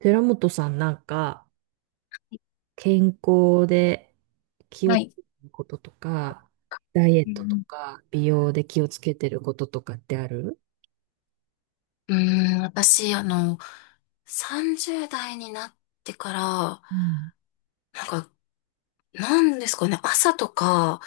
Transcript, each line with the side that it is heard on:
right: 寺本さんなんか健康で気をつけてることとか、ダイエットとか、美容で気をつけてることとかってある？
left: うー私、30代になってから、なんか、なんですかね、朝とか、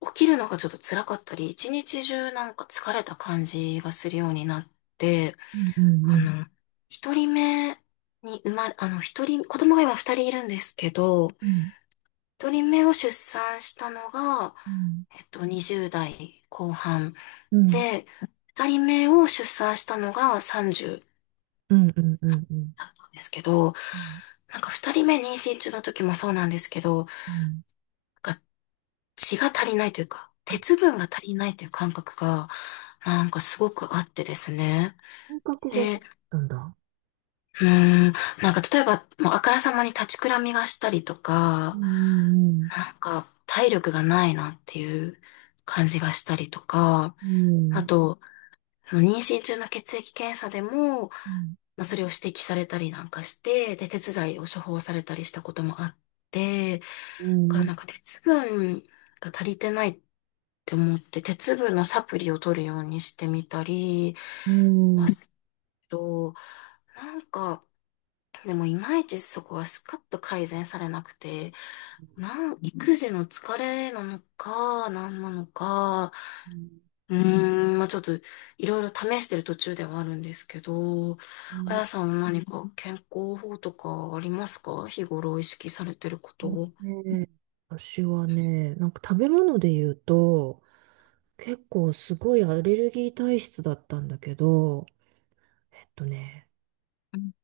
left: 起きるのがちょっと辛かったり、一日中なんか疲れた感じがするようになって、
right: うんう
left: あ
right: ん
left: の、一人目に生まれ、一人、子供が今二人いるんですけど、
right: うん
left: 一人目を出産したのが、
right: うん
left: 20代後半
right: うん
left: で、二人目を出産したのが30
right: うんうんうんうん。
left: だったんですけど、
right: うん
left: なんか二人目妊娠中の時もそうなんですけど、なん
right: うんうん、
left: か血が足りないというか、
right: あ、
left: 鉄分が足りないという感覚が、なんかすごくあってですね。
right: 感覚があっ
left: で、
right: たんだ。
left: うーん、なんか例えば、もうあからさまに立ちくらみがしたりと
right: う
left: か、
right: ん
left: なんか体力がないなっていう感じがしたりとか、
right: うんう
left: あ
right: ん
left: と、その妊娠中の血液検査でも、
right: うん
left: まあ、それを指摘されたりなんかして、で、鉄剤を処方されたりしたこともあって、だ
right: う
left: から
right: ん
left: なんか鉄分が足りてないって思って、鉄分のサプリを取るようにしてみたり、
right: うん
left: ま
right: う
left: す
right: ん
left: けなんか、でもいまいちそこはスカッと改善されなくて、育児の疲れなのか、何なのか、
right: うん
left: まあちょっといろいろ試してる途中ではあるんですけど、
right: う
left: あ
right: ん。
left: やさんは何か健康法とかありますか、日頃意識されてることを？
right: ね、私はね、なんか食べ物で言うと、結構すごいアレルギー体質だったんだけど、えっとね、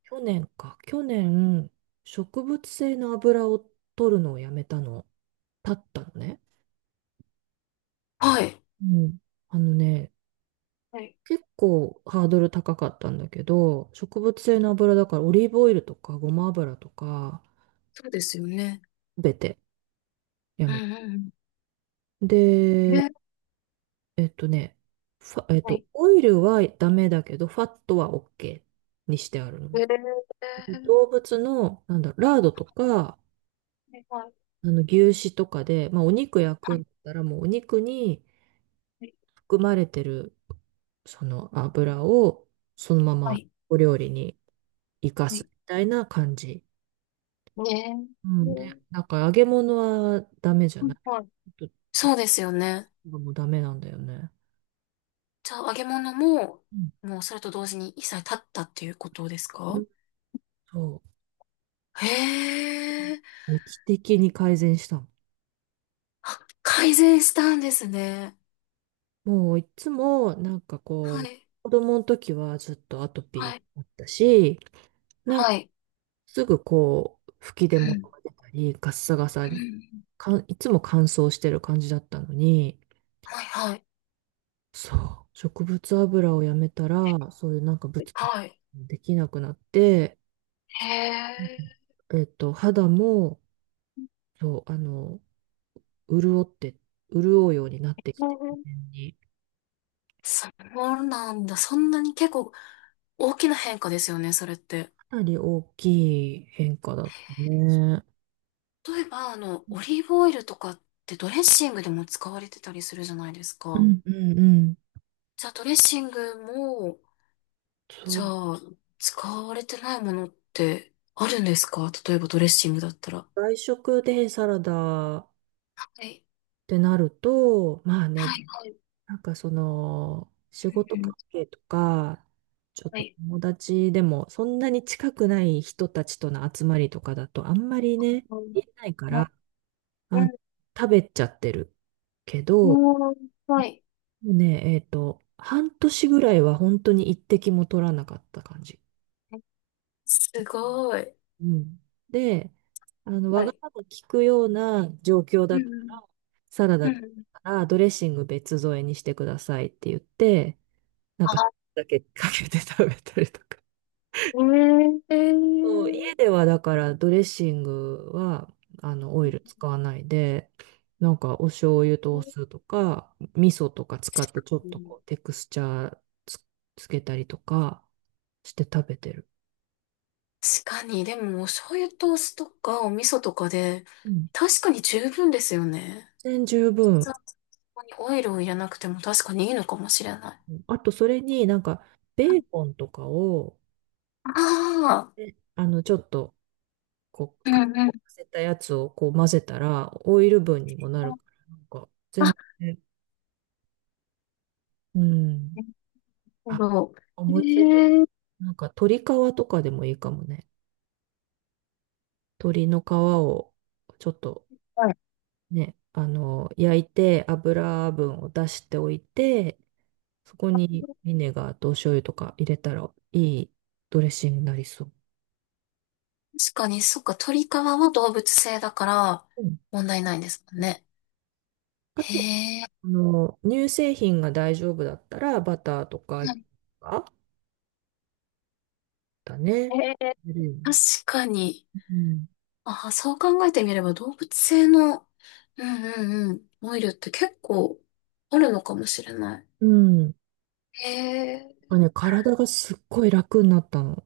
right: 去年、植物性の油を取るのをやめたの、たったのね。
left: はい。
right: うん。あのね、
left: はい。
right: 結構ハードル高かったんだけど、植物性の油だからオリーブオイルとかごま油とか、
left: そうですよね。
right: すべてや
left: うん
right: め。
left: うんうん。
right: で、えっとね、ファえっ
left: は
right: と、
left: い。
right: オイルはダメだけど、ファットは OK にしてあるの。動物の、なんだろう、ラードとか、
left: はい。
right: あの、牛脂とかで、まあ、お肉焼くんだったら、もうお肉に含まれてる、その油を、そのままお料理に生かすみたいな感じ。うん。で、なんか揚げ物はダメじゃない。ちょっ
left: そうですよね。
right: ともうダメなんだよね。
left: じゃあ揚げ物も、
right: うん。
left: もうそれと同時に一切立ったっていうことですか？
right: そう。
left: へえ。
right: 劇的に改善したの。
left: あ、改善したんですね。
right: もういつも、なんか
left: は
right: こう、
left: い。
right: 子供の時はずっとアトピー
left: はい。
right: だったし、なんか
left: はい。
right: すぐこう、吹き出
left: う
right: 物
left: ん。
right: が出たり、ガッサガサ
left: う
right: に、
left: ん。
right: いつも乾燥してる感じだったのに、
left: はいはい。
right: そう、植物油をやめたら、そういうなんかブツブツ
left: はい。
right: できなくなって、
left: へえ。
right: うん、肌も、そう、あの、潤って、潤うようになってきて、自然に
left: そうなんだ。そんなに結構大きな変化ですよね、それって。
right: かなり大きい変化だったね。
left: 例えば、オリーブオイルとかってドレッシングでも使われてたりするじゃないです
right: う
left: か。
right: んうんうん。
left: じゃあ、ドレッシングも、
right: そ
left: じゃ
right: う、
left: あ、使われてないものってあるんですか、例えばドレッシングだったら？は
right: 外食でサラダっ
left: い。
right: てなると、まあ
left: は
right: ね、
left: い。
right: なんかその、仕事関係とか、ちょっと友達でも、そんなに近くない人たちとの集まりとかだと、あんまりね、言えないから、あ、食べちゃってるけど、もうね、半年ぐらいは本当に一滴も取らなかった感じ。
left: すごい。
right: うん。で、あの、わ
left: は
right: が
left: い。
right: まま聞くような状況
left: う
right: だった
left: ん
right: ら、サラ
left: う
right: ダだっ
left: ん。
right: たらドレッシング別添えにしてくださいって言って、なんか、だけかけて食べたりとか。
left: ええ
right: そう、家
left: ー、
right: ではだからドレッシングはあのオイル使わないで、なんかお醤油とお酢とか、味噌とか使ってちょっとこうテクスチャーつ、つけたりとかして食べてる。
left: 確かに、でも、お醤油とお酢とかお味噌とかで、
right: うん。
left: 確かに十分ですよね。
right: 全然十分。
left: そう、そこにオイルを入れなくても確かにいいのかもしれない。
right: あとそれになんかベーコンとかを、
left: ああ、
right: えあのちょっとこう、
left: う
right: かか
left: んうん。
right: せたやつをこう混ぜたらオイル分にもなるから、なんか、
left: あ、確
right: ね。うん。あ、思いついた。なんか鶏皮とかでもいいかもね。鶏の皮をちょっとね、あの、焼いて油分を出しておいて、そこにビネガーとお醤油とか入れたらいいドレッシングになりそう。
left: かに、そっか、鳥皮は動物性だから
right: うん。
left: 問題ないんですもんね。
right: あと、
left: へえ、
right: あの、乳製品が大丈夫だったらバターとかあだね。入るよ
left: 確
right: ね。
left: かに。
right: うん。
left: あ、そう考えてみれば動物性の、うんうんうん、オイルって結構あるのかもしれない。
right: うん。なん
left: へえ。
right: かね、体がすっごい楽になったの。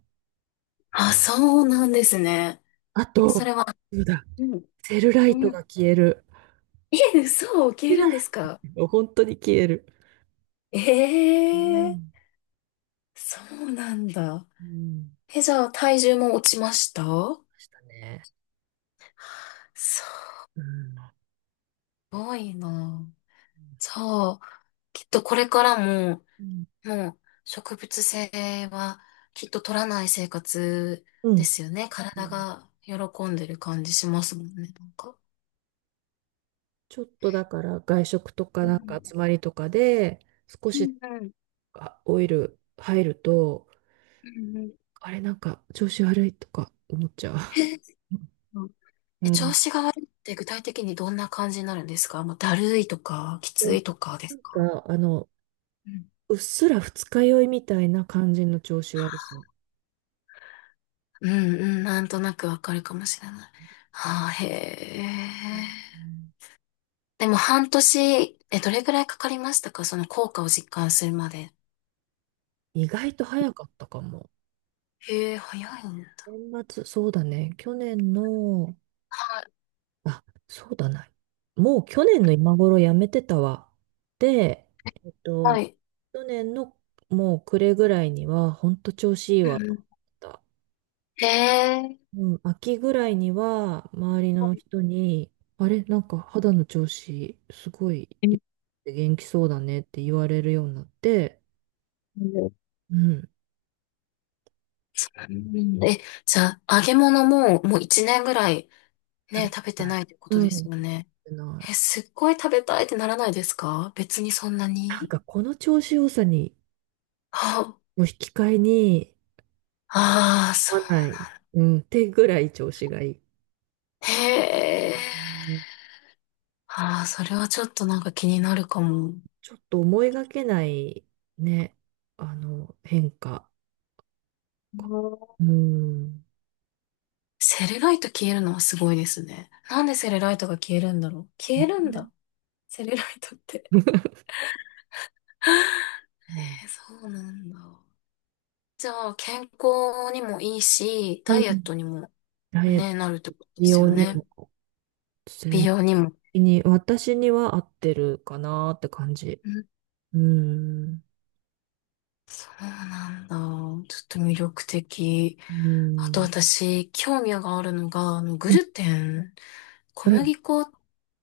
left: あ、そうなんですね。
right: あ
left: えそ
right: と、
left: れは、
right: そうだ、セルライトが消える。
left: え、嘘を受け入
right: セ
left: れ
right: ル
left: る
right: ラ
left: ん
right: イ
left: ですか？
right: ト本当に消える。
left: え
right: う
left: え、
right: ん。
left: そうなんだ。
right: うん。
left: え、じゃあ体重も落ちました？
right: ましたね。
left: す
right: うん。
left: ごいな。じゃあ、きっとこれからも、
right: うん。
left: もう植物性はきっと取らない生活
right: う
left: で
right: ん。
left: すよね。
right: う
left: 体
right: ん。
left: が喜んでる感じしますもんね、なんか。
right: ちょっとだから外食とか
left: う
right: なんか
left: ん
right: 集まりとかで少
left: う
right: し
left: ん
right: オイル入ると、
left: うんうん、
right: あれなんか調子悪いとか思っちゃう。
left: え、そう、
right: う
left: え、
right: ん。う
left: 調
right: ん、
left: 子が悪いって具体的にどんな感じになるんですか、もうだるいとか、きついとかで
right: な
left: す
right: ん
left: か？
right: かあの、
left: うん、
right: うっすら二日酔いみたいな感じの調子悪さ。う
left: うん、うん、なんとなくわかるかもしれない。はあ、へ
right: ん。
left: え。でも半年、どれぐらいかかりましたか、その効果を実感するまで？
right: 意外と早かったかも。
left: へえ、早いんだ。
right: 年末、そうだね。去年の、あ、そうだな。もう去年の今頃やめてたわ。で、えっ
left: は
right: と、
left: い。
right: 去年のもう暮れぐらいには、ほんと調子いい
left: う
right: わ
left: んう
right: と思っ
left: ん、
right: た。
left: へえ、
right: うん、秋ぐらいには、周りの人に、あれ、なんか肌の調子、すごい元気そうだねって言われるようになって、うん、
left: そうなんだ。え、じゃあ、揚げ物ももう一年ぐらい
right: 食
left: ね、
right: べ
left: 食べて
right: た
left: な
right: い。
left: いってこと
right: うん、
left: ですよ
right: 食
left: ね。
right: べな
left: え、
right: い。
left: すっごい食べたいってならないですか、別にそんな
right: なん
left: に？
right: かこの調子良さに、
left: あ、
right: を引き換えに、
left: ああ、そ
right: 思わない。うん、ってぐらい調子がいい。
left: う。
right: う
left: へえ。
right: ん。
left: ああ、それはちょっとなんか気になるかも。
right: ちょっと思いがけないね、あの、変化。うん。
left: セレライト消えるのはすごいですね。なんでセレライトが消えるんだろう。
right: う
left: 消えるん
right: ん
left: だ。セレライトって。え、そうなんだ。じゃあ、健康にもいいし、ダ
right: う
left: イエッ
right: ん、
left: トにも
right: ダイエット
left: ね、なるってことです
right: 用
left: よ
right: に
left: ね。
right: も、
left: 美
right: 全
left: 容にも。
right: 然に、私には合ってるかなって感じ。
left: うん、
right: うん。
left: そうなんだ。ちょっと魅力的。
right: う
left: あと
right: ん。
left: 私、興味があるのが、グ
right: うん。
left: ルテン。
right: う
left: 小
right: ん。
left: 麦粉っ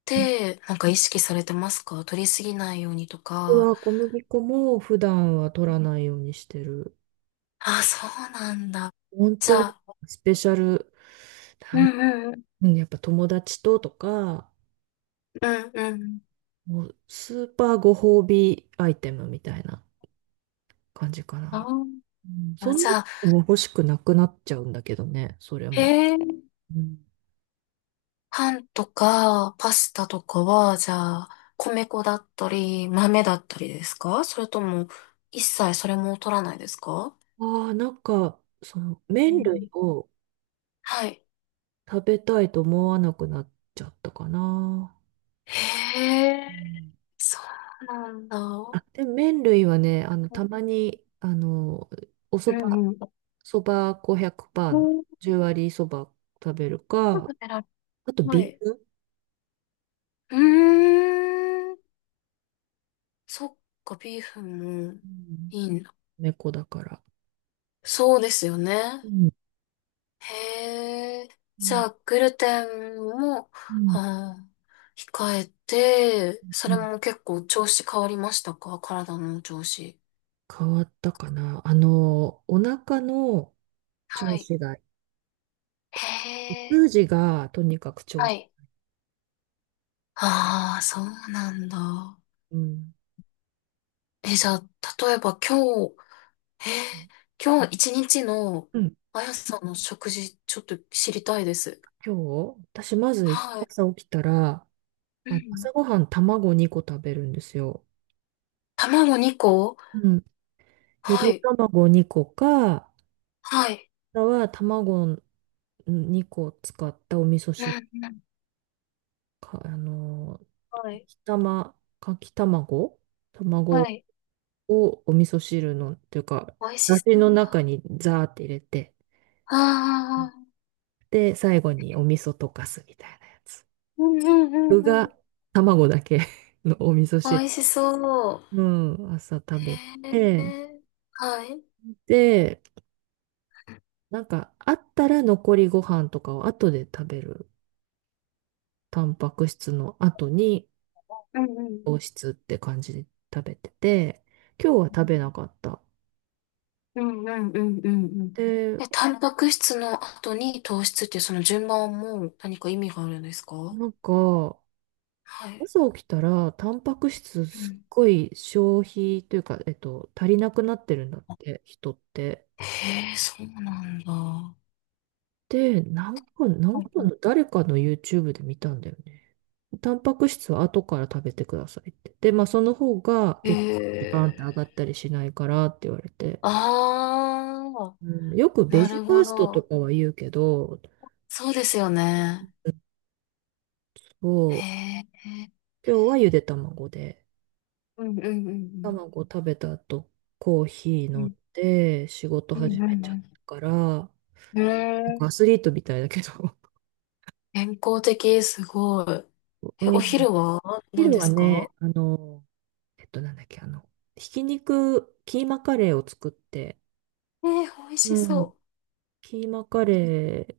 left: て、なんか意識されてますか、取りすぎないようにと
right: 私
left: か？
right: は小麦粉も普段は取らないようにしてる。
left: あ、そうなんだ。
right: 本
left: じ
right: 当
left: ゃ
right: に
left: あ、
right: スペシャル、
left: うんうん
right: なんやっぱ友達ととか、
left: うんうんうん、
right: もうスーパーご褒美アイテムみたいな感じか
left: あ
right: な。
left: ー
right: うん、そ
left: あ、
right: ん
left: じ
right: な
left: ゃあ、
right: のも欲しくなくなっちゃうんだけどね、それ
left: へ
right: も。
left: え、
right: うん、
left: パンとかパスタとかは、じゃあ、米粉だったり、豆だったりですか、それとも、一切それも取らないですか？
right: ああ、なんか、その
left: う
right: 麺類
left: ん、
right: を
left: はい。
right: 食べたいと思わなくなっちゃったかな。
left: へ
right: う
left: え、
right: ん、
left: そうなんだ。う
right: あ、でも麺類はね、あの、たまに、あの、お
left: ん
right: そば
left: うん。
right: そば5 100%の10割そば食べるか、あと
left: は
right: ビー
left: い。
right: フ、
left: うーん。そっか、ビーフンも
right: うん、
left: いいんだ。
right: 猫だから。
left: そうですよ
right: う
left: ね。
right: ん
left: へえ。
right: う
left: じゃ
right: ん
left: あ、グルテンも、あ控えて、そ
right: う
left: れ
right: ん、
left: も結構調子変わりましたか、体の調子？
right: 変わったかな。あの、お腹の
left: は
right: 調
left: い。
right: 子が、
left: へえ。
right: 通じがとにかく調
left: は
right: 子。
left: い。ああ、そうなんだ。
right: うん。
left: え、じゃあ、例えば今日、え今日一日の
right: うん。
left: あやさんの食事、ちょっと知りたいです。
right: 今日、私まず
left: はい。
right: 朝起きたら、
left: うん。
right: 朝ごはん卵2個食べるんですよ。
left: 卵2個、
right: うん。ゆ
left: は
right: で
left: い。
right: 卵2個か、あ
left: はい。
right: とは卵2個使ったお味噌
left: う
right: 汁
left: んうん。
right: か、あの、
left: はい。
right: かき卵
left: は
right: 卵
left: い。
right: をお味噌汁の、というか、
left: 美味
right: だ
left: し
right: し
left: そう。
right: の中にザーって入れて。
left: ああ。
right: で、最後にお味噌溶かすみたいなやつ。
left: うんうんう
right: 具
left: んうん。
right: が卵だけ のお味噌汁。
left: 美味しそう。
right: うん、朝食べ
left: へ
right: て、
left: え。はい。
right: で、なんかあったら残りご飯とかを後で食べる。タンパク質の後に
left: うん
right: 糖質って感じで食べてて、今日は食べなかった。
left: うんうんうんうんうんうん。
right: で、
left: え、タンパク質の後に糖質っていうその順番はもう何か意味があるんですか？
right: なんか、
left: はい。
right: 朝起きたら、タンパク質
left: う
right: すっ
left: ん、
right: ごい消費というか、足りなくなってるんだって、人って。
left: へえ、そうなんだ。
right: で、なんかの誰かの YouTube で見たんだよね。タンパク質は後から食べてくださいって。で、まあその方が
left: へ
right: 血糖値バーン
left: え。
right: って上がったりしないからって言われて。
left: ああ、
right: うん、よくベ
left: な
right: ジ
left: る
right: ファ
left: ほ
right: ーストと
left: ど。
right: かは言うけど、
left: そうですよ
right: う
left: ね。
right: ん、
left: へ
right: そ
left: え。
right: う、今日はゆで卵で、
left: うんうんうん
right: 卵食べた後、コーヒー
left: う
right: 飲ん
left: ん
right: で仕事
left: うん
right: 始
left: う
right: め
left: んう
right: ちゃっ
left: ん
right: たから、な
left: う
right: んかア
left: ん。
right: スリートみたいだけど。
left: 健康的、すごい。え、
right: う
left: お
right: ん。
left: 昼は 何
right: 昼
left: で
right: は
left: すか？
right: ね、あの、なんだっけ、あの、ひき肉、キーマカレーを作って、
left: 美味し
right: うん。
left: そ
right: キーマカレー、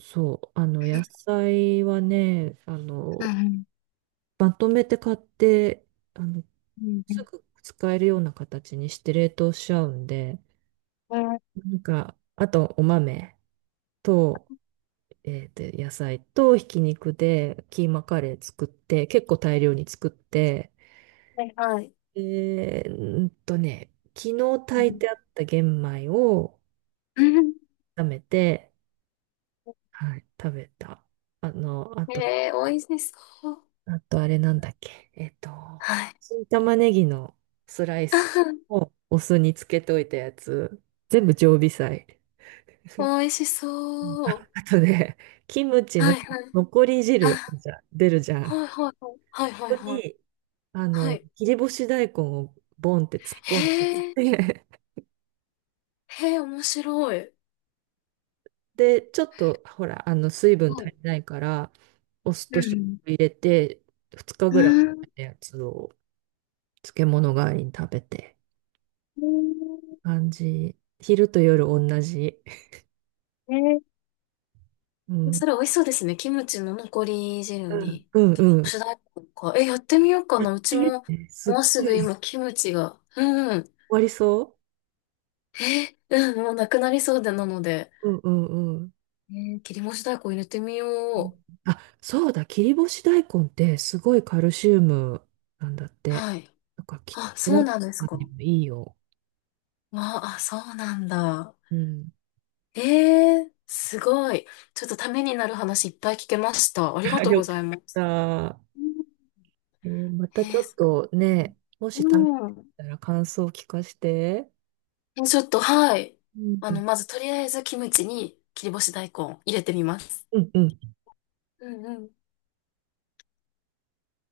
right: そう、あの、野菜はね、あ
left: う。う
right: の、
left: ん、
right: まとめて買って、あの、すぐ使えるような形にして冷凍しちゃうんで、なんか、あと、お豆と、野菜とひき肉でキーマカレー作って、結構大量に作って、
left: はいはい。
right: えーんとね、昨日
left: う
right: 炊いてあった玄米を、
left: ん、
right: 炒めて、はい、食べた。あの、あと、
left: 美味しそう。
right: あとあれなんだっけ。
left: はい。
right: 新玉ねぎのスライス をお酢につけといたやつ、全部常備菜。
left: 美 味しそ
right: あ、
left: う。
right: あとね、キムチ
left: は
right: の
left: いはい。
right: 残り汁
left: あ、
right: じゃ出るじゃ
left: は
right: ん。
left: いはいはい。はいはい
right: ここ
left: はい。
right: に、あ
left: は
right: の、
left: い。
right: 切り干し大根をボンって突っ込ん
left: へえ、
right: で、
left: へえ、面白い。
right: で、ちょっと、ほら、あの、水分
left: は
right: 足
left: い。
right: りないから、お酢
left: う
right: と醤
left: ん
right: 油入れて、2日
left: う
right: ぐらい
left: ん。
right: のやつを漬物代わりに食べて、感じ。昼と夜同じ。うん。
left: それ美味しそうですね。キムチの残り汁
right: うん、
left: に。
right: うん。う
left: 主
right: ん、
left: 題歌か。え、やってみようかな。うちも、
right: すっ
left: もうす
right: ごい、
left: ぐ
right: 終
left: 今、キムチが。うんうん。
right: わりそ
left: え、うん、もうなくなりそうでなので、
right: う。うん、うん、うん。
left: 切り干し大根入れてみよう。
right: あ、そうだ、切り干し大根ってすごいカルシウムなんだって。
left: はい。
right: なんか、きっと、
left: あ、そ
right: 選
left: うなんです
right: ぶの
left: か。
right: にもいいよ。
left: あ、あ、そうなんだ。
right: うん。
left: すごい。ちょっとためになる話いっぱい聞けました。ありが
right: あ、
left: とう
right: よ
left: ご
right: かっ
left: ざいます。
right: た。ま
left: え
right: たちょっ
left: ー、
right: とね、も
left: う
right: し試して
left: ん。
right: たら感想を聞かせて。
left: え、ちょっと、はい。
right: うん。
left: まずとりあえずキムチに切り干し大根入れてみます。
right: うん、うん。
left: うんうん。